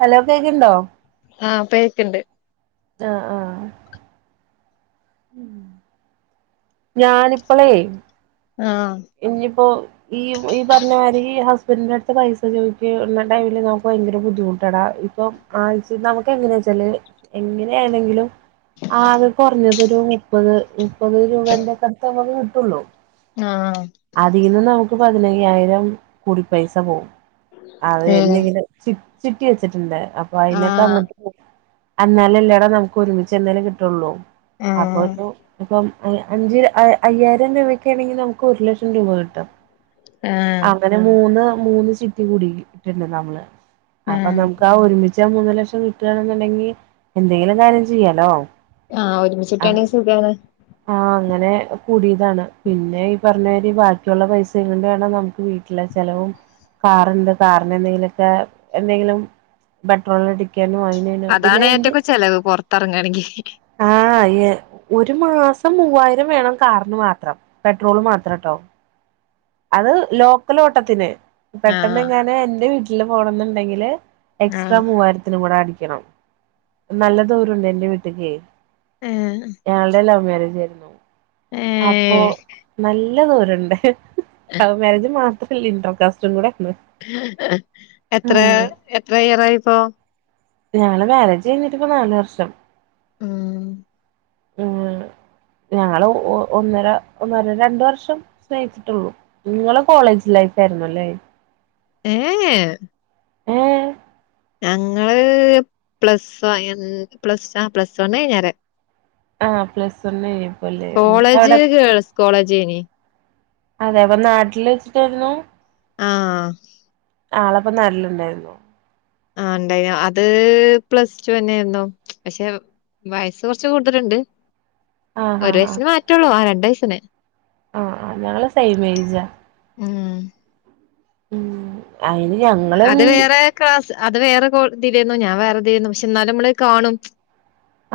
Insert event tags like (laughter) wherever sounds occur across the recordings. Hello കേക്ക്ണ്ടോ? ആ ഇപ്പ കെക്ക്ണ്ട്. ആ ആ. ഉം ഞാനിപ്പളേയ്. ആ. ഇഞ്ഞിപ്പോ. ഈവ് ഈ പറഞ്ഞമാരീ ഈ ഹസ്ബെന്റിന്റെട്ത്ത് പൈസ ചോദിച്ച്ണ ടൈമില് ന്നമുക്ക് ഭയങ്കര ബുദ്ധിമുട്ട്. ട്ടെടാ ഇപ്പം ആഴ്ച്ചില് ന്നമുക്ക് എങ്ങനെയാച്ചല് എങ്ങനെയാണെങ്കിലും. ആ അത് കൊർഞ്ഞത് ഒരു മുപ്പത് മുപ്പത് രൂപേന്റെക്കടുത്ത് ഞമ്മക്ക് കിട്ടൊള്ളൂ. ആ. അതിന്ന് നമക്ക് പതിനയ്യായിരം കുടി പൈസ പോവും അത് ഏഹ് എന്നെങ്കിലും. ചിട്ട് ചിട്ടി വെച്ചിട്ടുണ്ട് അപ്പൊ അയിനൊക്കെ ആഹ് അങ്ങട്ട്പോവും. അന്നാലല്ലെ ലെട ന്നമുക്ക് ഒരുമിച്ച് എന്നെലും കിട്ടൊള്ളൂ അപ്പൊ ആഹ് ഒരു ഇപ്പം. എ അഞ്ച് എ അയ്യായിരം രൂപക്കെണെങ്കി ന്നമുക്കൊരു ലക്ഷം രൂപ കിട്ടും. ആ. നെ മൂന്ന് മൂന്ന് ചിട്ടി കൂടിട്ട്ണ്ട് നമ്മള് അപ്പൊ ആഹ് ന്നമുക്കാഒരുമിച്ച്. ട്യാ മൂന്ന് ലക്ഷം കിട്ട്യാണ്ന്ന്ണ്ടെങ്കി എന്തെങ്കിലോര് കാര്യം ചെയ്യാലോ. ആ ഒരുമിച്ചിട്ടാണെങ്കി സുഖാണ്. ആ അങ്ങനെ കൂടിതാണ് പിന്നെ ഈ പറഞ്ഞെ. ഇ ബാക്കിയുള്ള പൈസ കൊണ്ട് വേണം ന്നമുക്ക് വീട്ടിലെ ചെലവും. കാറുണ്ട് കാറിന് എന്തെങ്കിലോക്കെ എന്തെങ്കിലും പെട്രോളടിക്. അതാണ് ഏറ്റക്കും ചെലവ് പോർത്തറങ്ങാണെങ്കി. ആ അയെ ഒര് മാസം മൂവായിരം വേണം കാറിന് മാത്രം പെട്രോള് മാത്രംട്. ട്ടവും. അത് ലോക്കൽ ഓട്ടത്തിന് പെട്ടെന്ന് ആഹ് എങ്ങെനെ എന്റെ വീട്ടില് പോണംന്നുണ്ടെങ്കില്. എക്സ്ട്രാ ആഹ് മൂവായിരത്തിനും കൂടെ അടിക്കണം നല്ലദൂരോണ്ട് എന്റെ വീട്ടക്കെയ്. ഏ. ഞങ്ങളുടെ ലവ് മാരേജ് ര്ന്നു അപ്പൊ ഏഹ് നല്ലദൂരണ്ട് എഹ്. ലവ് മാരേജ് മാത്രമല്ല ഇന്റർകാസ്റ്റും കൂടെ ആയിരുന്നു. എ എത്രെ എത്രെ ഇയറായിപ്പോ? ഞങ്ങളെ മാരേജ് കഴിഞ്ഞിട്ട് ഇപ്പോ നാല് വർഷം. ഉം. ആഹ്. ഞങ്ങള് ഒ ഒന്നര ഒന്നര രണ്ട് വർഷം സ്നേഹിച്ചിട്ടൊള്ളൂ. ഇങ്ങളെ കോളേജ് ലൈഫ് ആരുന്നുല്ലേ. ഏഹ്ഏ. ഏഹ്. ഞങ്ങള് പ്ലസ് വയൻ പ്ലസ് അ പ്ലസ് വണ്ണ്ഴ്ഞ്ഞരേ. ആ പ്ലസ് വണ്ണെനു. കോളേജ് ഗേൾസ് കോളേജേനി. അതെ അപ്പൊ നാട്ടിൽ വെച്ചിട്ടെരുന്നു. ആഹ്. ആളപ്പ നല്ലുണ്ടായിരുന്നു. ആഹ് ഉണ്ടായിനു അത് പ്ലസ് ടു തന്നെയായിരുന്നു പക്ഷെ വയസ്സ് കുറച്ച് കൂടുതലുണ്ട് ആഹ് ഒരു ആഹ് ആഹ് വയസ്സിന് മാറ്റുള്ളൂ ആ രണ്ട് വയസ്സിന്. ആഹ് ആഹ് ഞങ്ങള് സെയിം എജാ. ഉം. ഉം. അയിന് ഞങ്ങ അത് വേറെ ക്ലാസ് അത് വേറെ കോ ഇതിലായിരുന്നു ഞാൻ വേറെ ഇതിലായിരുന്നു പക്ഷെ എന്നാലും നമ്മള് കാണും.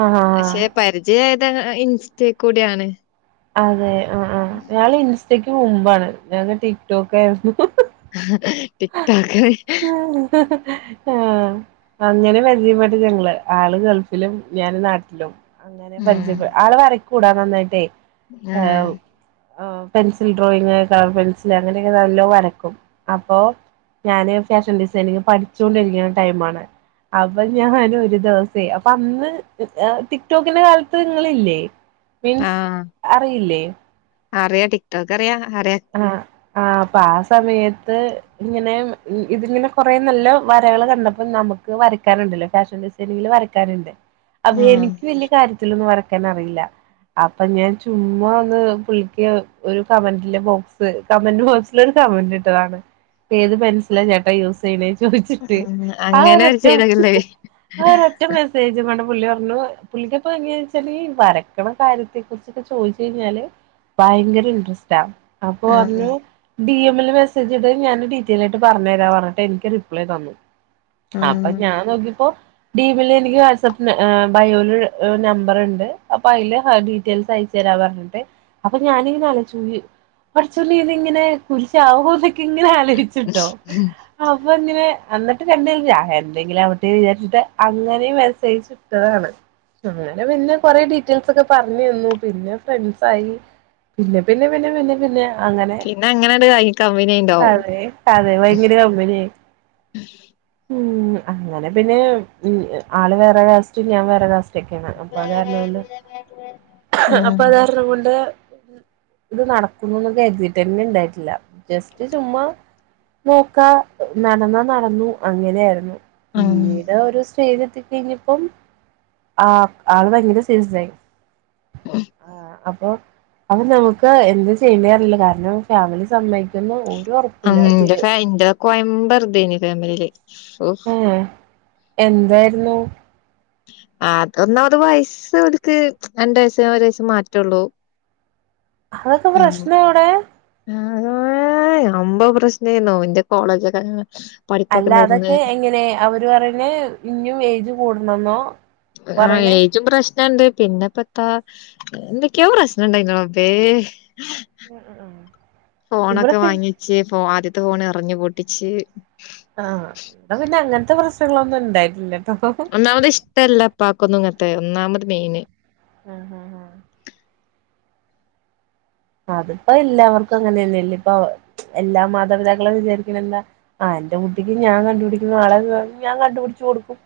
ആഹ് ഹ. പക്ഷെ പരിചയായത് ഇൻസ്റ്റ കൂടെ ആണ്. അതെ ആഹ് ആഹ് ഞങ്ങൾ ഇൻസ്റ്റക്ക് മുമ്പാണ് ഞങ്ങ ടിക്ക് ടോക്ക് ആയിരുന്നു. ആഹ് ടിക്ക് ടോക്ക്. ആഹ്. അങ്ങനെ പരിചയപെട്ടു ഞങ്ങള് ആള് ഗൾഫിലും ഞാന് നാട്ടിലും. അങ്ങനെ ഉം പരിചയപ്പെ ആള് വരക്കൂ ഡാ നന്നായിട്ടേ ഉം ഏഹ്. ആഹ് പെൻസിൽ ഡ്രോയിങ് കളർ പെൻസില് അങ്ങനെയൊക്കെ നല്ലോ വരക്കും അപ്പോ ഞാന് ഫാഷൻ ഡിസൈനിങ് പഠിച്ചോണ്ടിരിക്കണ ടൈമാണ്. അപ്പൊ ഞാന് ഒരു ദിവസേ അപ്പൊ അന്ന് ടിക് ടോക്കിന്റെ കാലത്ത് നിങ്ങളില്ലേ. മീൻസ് അറിയില്ലേ? അറിയ ടിക്‌ ടോക്ക് അറിയ അറിയ. ആഹ് ആഹ് അപ്പ ആഹ് സമയത്ത് ഇങ്ങനെ ഇതിങ്ങനെ കൊറെ നല്ല വരകള് കണ്ടപ്പോ നമുക്ക് വരയ്ക്കാനുണ്ടല്ലോ ഫാഷൻ ഡിസൈൻ ഇതില് വരക്കാനുണ്ട് അപ്പൊ ഉം എനിക്ക് വെല്ല്യ കാര്യത്തില് ഒന്നും വര ക്കാൻ അറിയില്ല അപ്പൊ ഞാൻ ചുമ്മാ ഒന്ന് പുള്ളിക്ക് ഒരു കമന്റില് ബോ ക്‌സ് കമന്റ് ബോക്സില് ഒരു കമന്റ് ഇട്ടതാണ്. ഏത് പെൻസില ചേട്ടാ യൂസ് ചെയ്യണേ ചോയിച്ചിട്ട് ആ ഒരു ഒറ്റ ഉ അതെ ഒറ്റ മെസ്സേജ് കൊണ്ട് പുള്ളി പറഞ്ഞു പുള്ളിക്കപ്പ എങ്ങനെയാന്ന് വെച്ചാല് വരക്കണ കാര്യത്തെ കുറിച്ചൊക്കെ ചോദിച്ച് കഴിഞ്ഞാല് ഭയങ്കര ഇൻട്രസ്റ്റ അപ്പൊ ആഹ് പറഞ്ഞു ഡി എം ല് മെ സ്സേജിട് ഞാൻ ഡീറ്റെലായിട്ട് ആയിട്ട് പറഞ്ഞു തരാ പറഞ്ഞിട്ട് എനിക്ക് റിപ്ലൈ തന്നു. അപ്പൊ ഉം ഞാൻ നോക്കിപ്പോ. ഡീ പിൽ എനിക്ക് വാട്സ് ആപ്പ് ബയോല് നമ്പർ ഉണ്ട് അപ്പൊ അതില് ഡീറ്റെയിൽസ് അയച്ച തരാം പറ അന്നിട്ട് അപ്പൊ ഞാനിങ്ങനെ അലോയിച്ചോക്കി കൊറച്ച് കഴിഞ്ഞ് ഇങ്ങനെ കുരിശാവോന്നോക്കെ ഇങ്ങനെ ആലോചിച്ചിട്ടോ. അപ്പൊ ഇങ്ങനെ അന്നിട്ട് രണ്ട് പേരും എന്തെങ്കിലും ആവട്ടെ വിചാരിച്ചിട്ട് അങ്ങനെ മെസ്സേജ് അയച്ചു. ആഹ് ആണ് അങ്ങനെ പിന്നെ കൊറെ ഡീറ്റെയിൽസ് ഒക്കെ പറഞ്ഞു തന്നു പിന്നെ ഫ്രണ്ട്സ് ആയി. പിന്നെ പിന്നെ പിന്നെ പിന്നെ പിന്നെ അങ്ങനെ പിന്നെ അങ്ങനെണ്ട് കൈ കമ്പനിയായിണ്ടാവും അതെ അതെ ഭയങ്കര കമ്പനിയായി ഉ അങ്ങനെ പിന്നെ ആള് വേറെ കാസ്റ്റും ഞാൻ വേറെ കാസ്റ്റും ഒറ്റയ്ക്ക് ആണ് അപ്പൊ അത് കാരണാണ് ആഹ് അപ്പൊ അത് കാരണം കൊണ്ട് ഇത് നടക്കുന്നുന്നൊക്കെ കരുതിട്ടന്നെ ഇണ്ടായിട്ടില്ല ജസ്റ്റ് ചുമ്മ നോക്കാ നടന്നാ നടന്നു അങ്ങനെ ആയിരുന്നു ഉം പിന്നീട് ഒരു സ്റ്റേജ് എത്തിക്കഴിഞ്ഞപ്പം ആ ആള് ഭയങ്കര സീരിയസ് ആയി ആ അപ്പൊ നമ്മുക്ക് എന്ത് ചെയ്യേറില്ല കാരണം ഫാമിലി സമ്മ പിന്നെ ഒരു ഒറപ്പും ഇല്ല അത് കോയമ്പറുതേനി ഫാമിലില് ഓ എ എന്തായിരുന്നു ആർക്ക് ഒന്നാമത് വയസ്സ് അക്ക് രണ്ട് വയസ്സ് ഒരു വയസ്സ് മാറ്റള്ളൂ അതൊക്കെ പ്രശ്ന എവിടെ അത അമ്പ പ്രശ്നന്നോ ഇന്റെ കോളേജൊക്കെ പഠിപ്പൊക്കെ അല്ല നിർന്ന് അതൊക്കെ എങ്ങനെ അവര് പറഞ്ഞ് ഇനും ഏജ് കൂടണംന്നോ ആ പറയണേ ഏജും പ്രശ്നുണ്ട് പിന്നെ പത്ത ഏതാകൊയോ പ്രശ്നം ഉണ്ടായിരുന്നു റബ്ബേ ഉം ഉം ഉം ഇവിടെ ഫോണൊക്കെ പി വാങ്ങിച്ച് ഫോ ആദ്യത്തെ ഫോൺ എറഞ്ഞു പൊട്ടിച്ച് ആഹ് ഇന്ത പിന്നെ അങ്ങനത്തെ പ്രശ്നങ്ങളൊന്നും ഉണ്ടായിട്ടില്ലട്ടോ ഒന്നാമത് ഇഷ്ടമല്ല ഇപ്പ ക്കൊന്നും ഇങ്ങനത്തെ ഒന്നാമത് മെയിന് ഹ ഹ ഹ അതിപ്പോ എല്ലാവർക്കും അങ്ങനെയ തന്നെല്ല ഇപ്പൊ എല്ലാ മാതാപിതാക്കളും വിചാരിക്കണ എന്താ ആ് എന്റെ കുട്ടിക്ക് ഞാൻ കണ്ടുപിടിക്കുന്ന ആളെ ഞാൻ കണ്ടുപിടിച്ചു കൊടുക്കും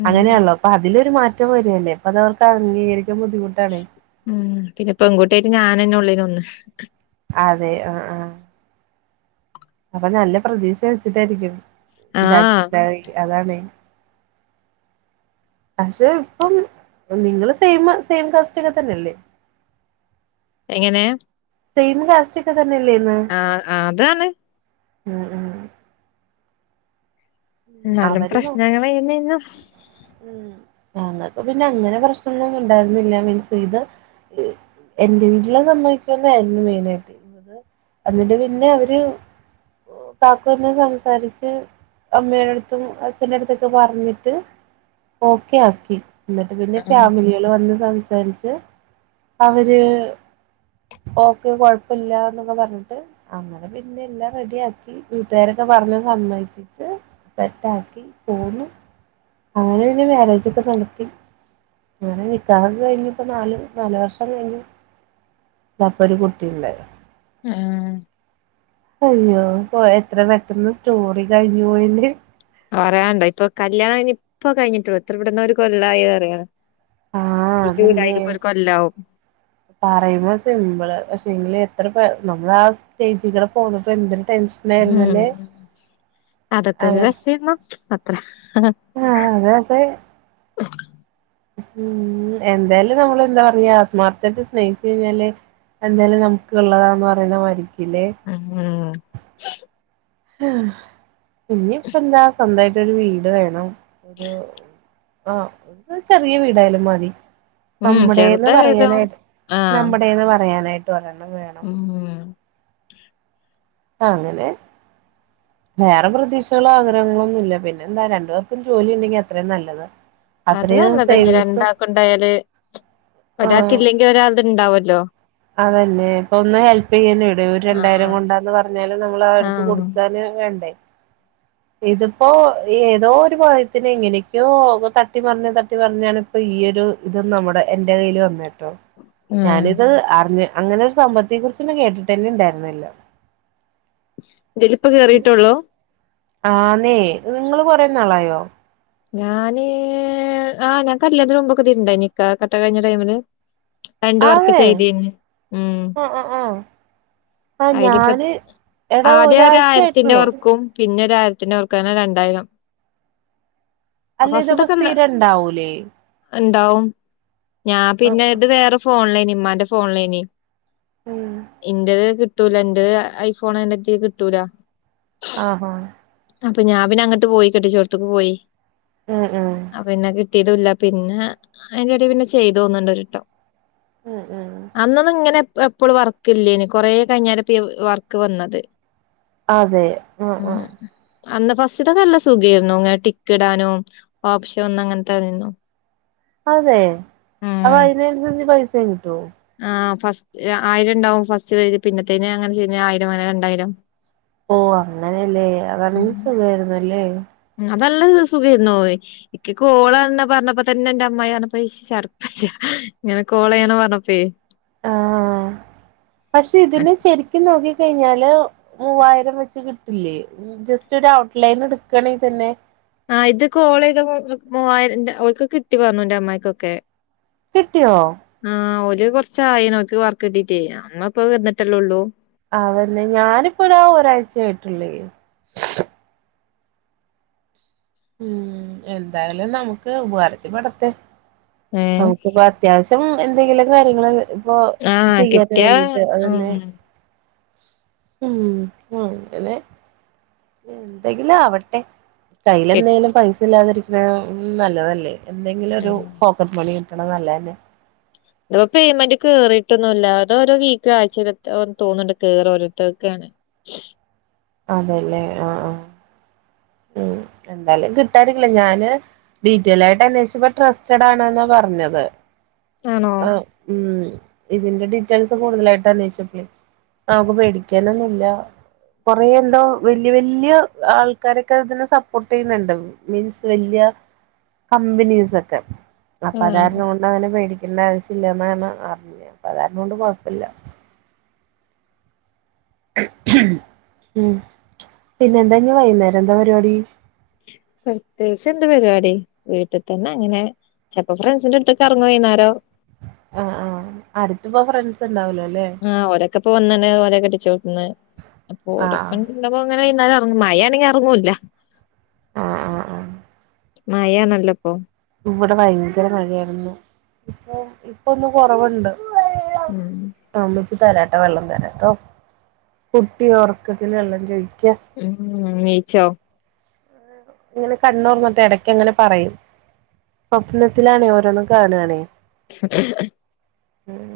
ഉം അങ്ങനെയാല്ലോ അപ്പൊ അതിലൊരു മാറ്റം വരുല്ലേ അപ്പ അത് അവർക്ക് അംഗീകരിക്കാൻ ബുദ്ധിമുട്ടാണ് ഉം പിന്നെപ്പെകൂട്ടായിട്ട് ഞാനന്നെ ഉള്ള ഒന്ന് അതെ ആ ആ അപ്പൊ നല്ല പ്രതീക്ഷ വെച്ചിട്ടായിരിക്കും ഇതാക്കി ആഹ് ഉണ്ടായി അതാണ് പക്ഷെ ഇപ്പം നിങ്ങളൾ സെയിം സെയിം കാസ്റ്റ ഒക്കെ തന്നെയല്ലേ എങ്ങനെ സെയിം കാസ്റ്റ് ഒക്കെ തന്നെല്ലേന്ന് ആഹ് അതാണ് എന്നാലും പ്രശ്നങ്ങൾന്നും ഉ ഞങ്ങൾക്ക് പിന്നെ അങ്ങനെ പ്രശ്നങ്ങളൊന്നും ഉണ്ടായിരുന്നില്ല മീൻസ് ഇത് എന്റെറെ വീട്ടിലെ സമ്മവിക്കന്നരുന്നു മെയിന ആായിട്ട് എന്നിട്ട് പിന്നെ അവര് കാക്കൂനെ സംസാരിച്ച് അമ്മയയുടെടുത്ത് അച്ഛന്റെ അടുത്തൊക്കെ പറഞ്ഞിട്ട് ഓക്കേ ആക്കി എന്നിട്ട് പിന്നെ ഉം ഫാമിലിയ വന്ന് സംസാരിച്ച് അവര് ഓക്കെ കൊഴപ്പമില്ല എന്നൊക്കെ പറഞ്ഞിട്ട് അങ്ങെ അ പിന്നെ എല്ലാം റെഡിയാക്കി വീട്ടുകാരൊക്കെ പറഞ്ഞ് സമ്മതിപ്പിച്ച് സെറ്റ് ആക്കി പോന്നു അങ്ങനെ പിന്നെ മാരേജ ഒക്കെ നടത്തി അങ്ങനെ നിക്കാഹ് ക്കെ കഴിഞ്ഞു ഇപ്പ നാല് നാല് വർഷം കഴിഞ്ഞു ഇപ്പൊ ഒരു കുട്ടിയണ്ട ഉം അയ്യോ ഇ എത്ര പെട്ടെന്ന് സ്റ്റോറി കഴിഞ്ഞു പോയിന് പറയാനണ്ട ഇപ്പ കല്യാണം ഇ ഇപ്പൊ കഴിഞ്ഞിട്ടുള്ളു എത്ര പെടുന്ന ഒരു കൊല്ലായ പറയാണ് ആഹ് ഇജ് അതല്ലേ വിടായിന്റ് കൊല്ലാവ പറയുമ്പോ സിമ്പിള് പക്ഷെ എങ്കില് എത്ര പ നമ്മള ആ സ്റ്റെജു കൂടെ പോന്നപ്പോ എന്തരു ടെൻഷനായിരുന്നല്ലേ അതൊക്കെരു ആഹ് രസേരുന്നു അത്ര അതെ അതെ ഉം എന്തായാലും നമ്മള് എന്താ പറയാ ആത്മാർത്ഥട്ട സ്നേഹിച്ചു കഴിഞ്ഞാല് എന്തായാലും നമുക്ക് ഉള്ളതാന്ന് പറയുന്ന മരിക്കില്ലേ ആഹ്‌ ആഹ്‌ ആ ഇനിപ്പ എന്താ സ്വന്തമായിട്ട ഒരു വീട് വേണം ഒരു ആ ഒരു ചെറിയ വീടായാലും മതി ഉം നമ്മടന്ന് ചെറുതായതോ പറയാനായിട്ട് ആഹ് നമ്മടന്ന് പറയാനായിട്ട് ഒരെണ്ണം വേണം ഉം ആ അങ്ങനെ വേറെ പ്രതീക്ഷകളോ ആഗ്രഹങ്ങളോ ഒന്നും ഇല്ല പിന്നെ എന്താ രണ്ടു പേർക്കും ജോലി ഉണ്ടെങ്കി അത്രയും നല്ലത് അത് അത്രയും നല്ലതന്ന സേവിങ്സും രണ്ടാക്ക് ഉണ്ടായാല് ഒരാൾക്ക് ഇല്ലെങ്കിൽ ഒരാൾത് ഇണ്ടാവല്ലോ അതല്ലേ ഇപ്പൊ ഒന്ന് ഹെൽപ് ചെയ്യാന ഇവിട ആഹ് രണ്ടായിരം കൊണ്ടാന്ന് പറഞ്ഞാല് നമ്മൾ ആ ആഹ് അടുത്ത് ആഹ് കൊടുക്കാന് വേണ്ടേ ഇതിപ്പോൊ ഏതോ ഒരു ഭയത്തിന് എങ്ങനക്കോ തട്ടി പറഞ്ഞഞ് തട്ടി പറഞ്ഞാണ് ഇപ്പൊ ഈയൊ ഒരു ഇത നമ്മുടെ എന്റെ കയ്ൽ വന്നെ ട്ടോ ഉം ഞാനിത് അറിഞ്ഞ അങ്ങനെ ഒരു സമ്പത്തെയെ കുറിച്ചന്നെ കേട്ടിട്ട്ന്നെ ഇണ്ടായിരുന്നില്ല. ദലിപ്പോ കയറിയിട്ടുള്ളൂ. ആന്നേ നിങ്ങള് കൊറെ നാളായോ? ഞാന് ആഹ് ഞാൻ കല്യാത്തിന് മുമ്പൊക്കെതിലുണ്ടായി നിക്കാഹക്കെ കഴിഞ്ഞ ടൈമില് രണ്ട് വർക്ക് അതെ ചെയ്തിന് ഉം ആഹ് ആഹ് ആഹ് ആഹ് അതിനിപ്പ ഞാന് എടാ ആദ്യം ഒരാഴ്ച ഒരുആയിരത്തിന്റെ ആയിട്ടുള്ളൂ വർക്കും പിന്നെ ഒരു ആയിരത്തിന്റെ വർക്കും അങ്ങനെ രണ്ടായിരം. അല്ല ഇതപ്പ സ്ഥിരം ഉണ്ടാവൂലേ. ഉണ്ടാവും ഞാൻ പിന്നെ ഇത് വേറെ ഫോണിലേനി ഉമ്മാന്റെ ഫോണിലേനീ ഉം എന്റേത് കിട്ടൂല എന്റത് ഐഫോൺ അയ്നെ കിട്ടൂല. ആഹ്‌ ആഹ്‌ അപ്പൊ ഞാ പിന്ന അങ്ങട്ട് പോയി കെട്ടിചോട്ത്തക്ക് പോയി. ഏ ഏ ഏ അപ്പൊ പിന്നെ കിട്ടിയതുല്ല. പിന്നെ അയിന്റെടെ പിന്നെ ചെയ്തു തോന്നുണ്ട് ഒരട്ടം. ഉം ഉം അന്നൊന്നും ഇങ്ങനെ എപ്പ പ്പോള് വർക്ക് ഇല്ലേന് കൊറേ കഴിഞ്ഞാരെപ്പീ വർക്ക് വന്നത്. അതെ ഉം ഉം അന്ന് ഫസ്റ്റ്ത് നല്ല സുഖയിരുന്നു ങ്ങനെ ടിക്ക് ഇടാനോ ഓപ്ശോ ഒന്ന ങ്ങനത്തെരുന്നു. അതെ അപ്പൊ അതിനനുസരിച്ച് പൈസ കിട്ടുവോ? ആ ഫസ്റ്റ് ആയിരണ്ടാവും ഫസ്റ്റ് പിന്നെത്തേ അങ്ങനെ ചെയ്യണിന് ആയിരം അങ്ങനെ രണ്ടായിരം. ഓ അങ്ങനല്ലേ ഉം അതണങ്കി സുഖയിരുന്നല്ലേ. അതല്ല സുഖേര്ന്നോയ് ! ! ! ! ! ! ! ! ! ! ആഹ്‌ പക്ഷെ ഇതിന് ശരിക്ക്നോക്കി കഴിഞ്ഞാല് മൂവായിരം വെച്ച് കിട്ടില്ലേ. ജസ്റ്റ് ഒരു ഔട്ട് ലൈൻ എടുക്കണെങ്കിൽ തന്നെ ആ ഇത് കോൾ ചെയ്ത മുവായിരം ഓൽക്ക് കിട്ടി പറഞ്ഞു എന്റെ അമ്മയ്ക്കൊക്കെ കിട്ടിയോ ആഹ ഓല്കുറച്ചായി നോക്ക് വർക്ക് കിട്ടീട്ടേ നമ്മ ഇപ്പ വന്നിട്ടല്ലേള്ളൂ. അവന്നെ ഞാനിപ്പതാ ഒരാഴ്ച ആയിട്ടുള്ളേേ ഉം എന്തായാലും നമുക്ക് ഉപകാരത്തിൽ പെടെട്ടെ ഏഹ് നമുക്കിപ്പ അത്യാവശ്യം എന്തെങ്കിലും കാര്യങ്ങളല്ലേ ഇപ്പൊ ആഹ് ചെയ്യാന് കിട്ടിയാ വേണ്ടിട്ട് അതനെ ഉം ഉം അങ്ങനെ എന്തെങ്കിലും ആവട്ടെ, കയ്യിൽ എന്തെങ്കിലും പൈസ ഇല്ലാതിരിക്കുന്ന ഉം നല്ലതല്ലേ, എന്തെങ്കിലും ഒരു ഉം പോക്കറ്റ് മണി കിട്ടണ് നല്ലതല്ലെ. ഇത് പേയ്മെന്റ് കേറിയിട്ടൊന്നും ഇല്ല അതോരോ വീക്കിലുംആഴ്ച തോന്നുന്നുണ്ട് കേയറ ഓരോര്ത്തര്ക്ക്ങ്ങനെ. (unintelligible) അതെല്ലേ ആ ആ ഉം എന്താലും കിട്ടാനില്ല ഞാന് ഡീറ്റെൽ ആയിട്ട് അന്വേഷിച്ചപ്പ ട്രസ്റ്റഡ് ആണ്ന്നാ പറഞ്ഞത് ആണോ ആ ഉം ഇതിന്റെ ഡീറ്റെയിൽസ് കൂടുതലായിട്ട് അനോഷിച്ചപ്പഴേ നമുക്ക് പേടിക്കാനൊന്നുമില്ല കൊറെ എന്തോ വല്യ വല്യ ആൾ ആൾക്കാരൊക്കെ ഇതിനെ സപ്പോർട്ട് ചെയ്യുന്നുണ്ട് മീൻസ് വലിയ കമ്പനീസ് ഒക്കെ അപ്പൊ ആഹ് അതാരണം കൊണ്ട് അങ്ങനെ പേടിക്കേണ്ട ആവശ്യല്ല എന്നാണ് അറിഞ്ഞത് അപ്പൊ അതാരണം കൊണ്ട് കുഴപ്പല്ല. ഉം പിന്നെ എന്താ ഇന്ന് വൈകുന്നേരം എന്താ പരിപാടി. പ്രത്യേകിച്ച് എന്ത് പരിപാടി വീട്ടിൽ തന്നെ അങ്ങനെ ചിലപ്പോ ഫ്രണ്ട്സിന്റെ അടുത്ത് കറങ്ങും വൈകുന്നാരോ ആഹ് ആഹ് അടുത്തപ്പോ ഫ്രണ്ട്സ് ഉണ്ടാവലോല്ലെ. ആഹ് ഓരൊക്കെ പ്പൊ വന്ന്ണ് ഓലെക്കെട്ടിച്ചോട്ത്ത്ന്ന്. ആഹ് ഓരപ്പൻ ആഹ് ഇന്നിപ്പോങനെ വൈകുന്നാരറങ്ങും മഴയാണെങ്കി ഇറങ്ങൂല്ല. ആഹ് ആഹ് ആഹ് മയാണല്ലെപ്പോ. ഇവിടെ ഭയങ്കര മഴയായിരുന്നു. ഇപ്പൊ ഇപ്പൊന്ന് കൊറവുണ്ട്. ഉം ഉമ്മച്ചി തരാട്ടോ വെള്ളം തരാട്ടോ കുട്ടി ഒറക്കത്തിൽ വെള്ളം ചൊയിക്ക. (unintelligible) ഇങ്ങനെ കണ്ണൊർന്നിട്ട് എടയ്ക്കങ്ങനെ പറയും. സ്വപ്നത്തിലാണേ ഓരോന്ന് കാണാണെ. (inaudible) (inaudible)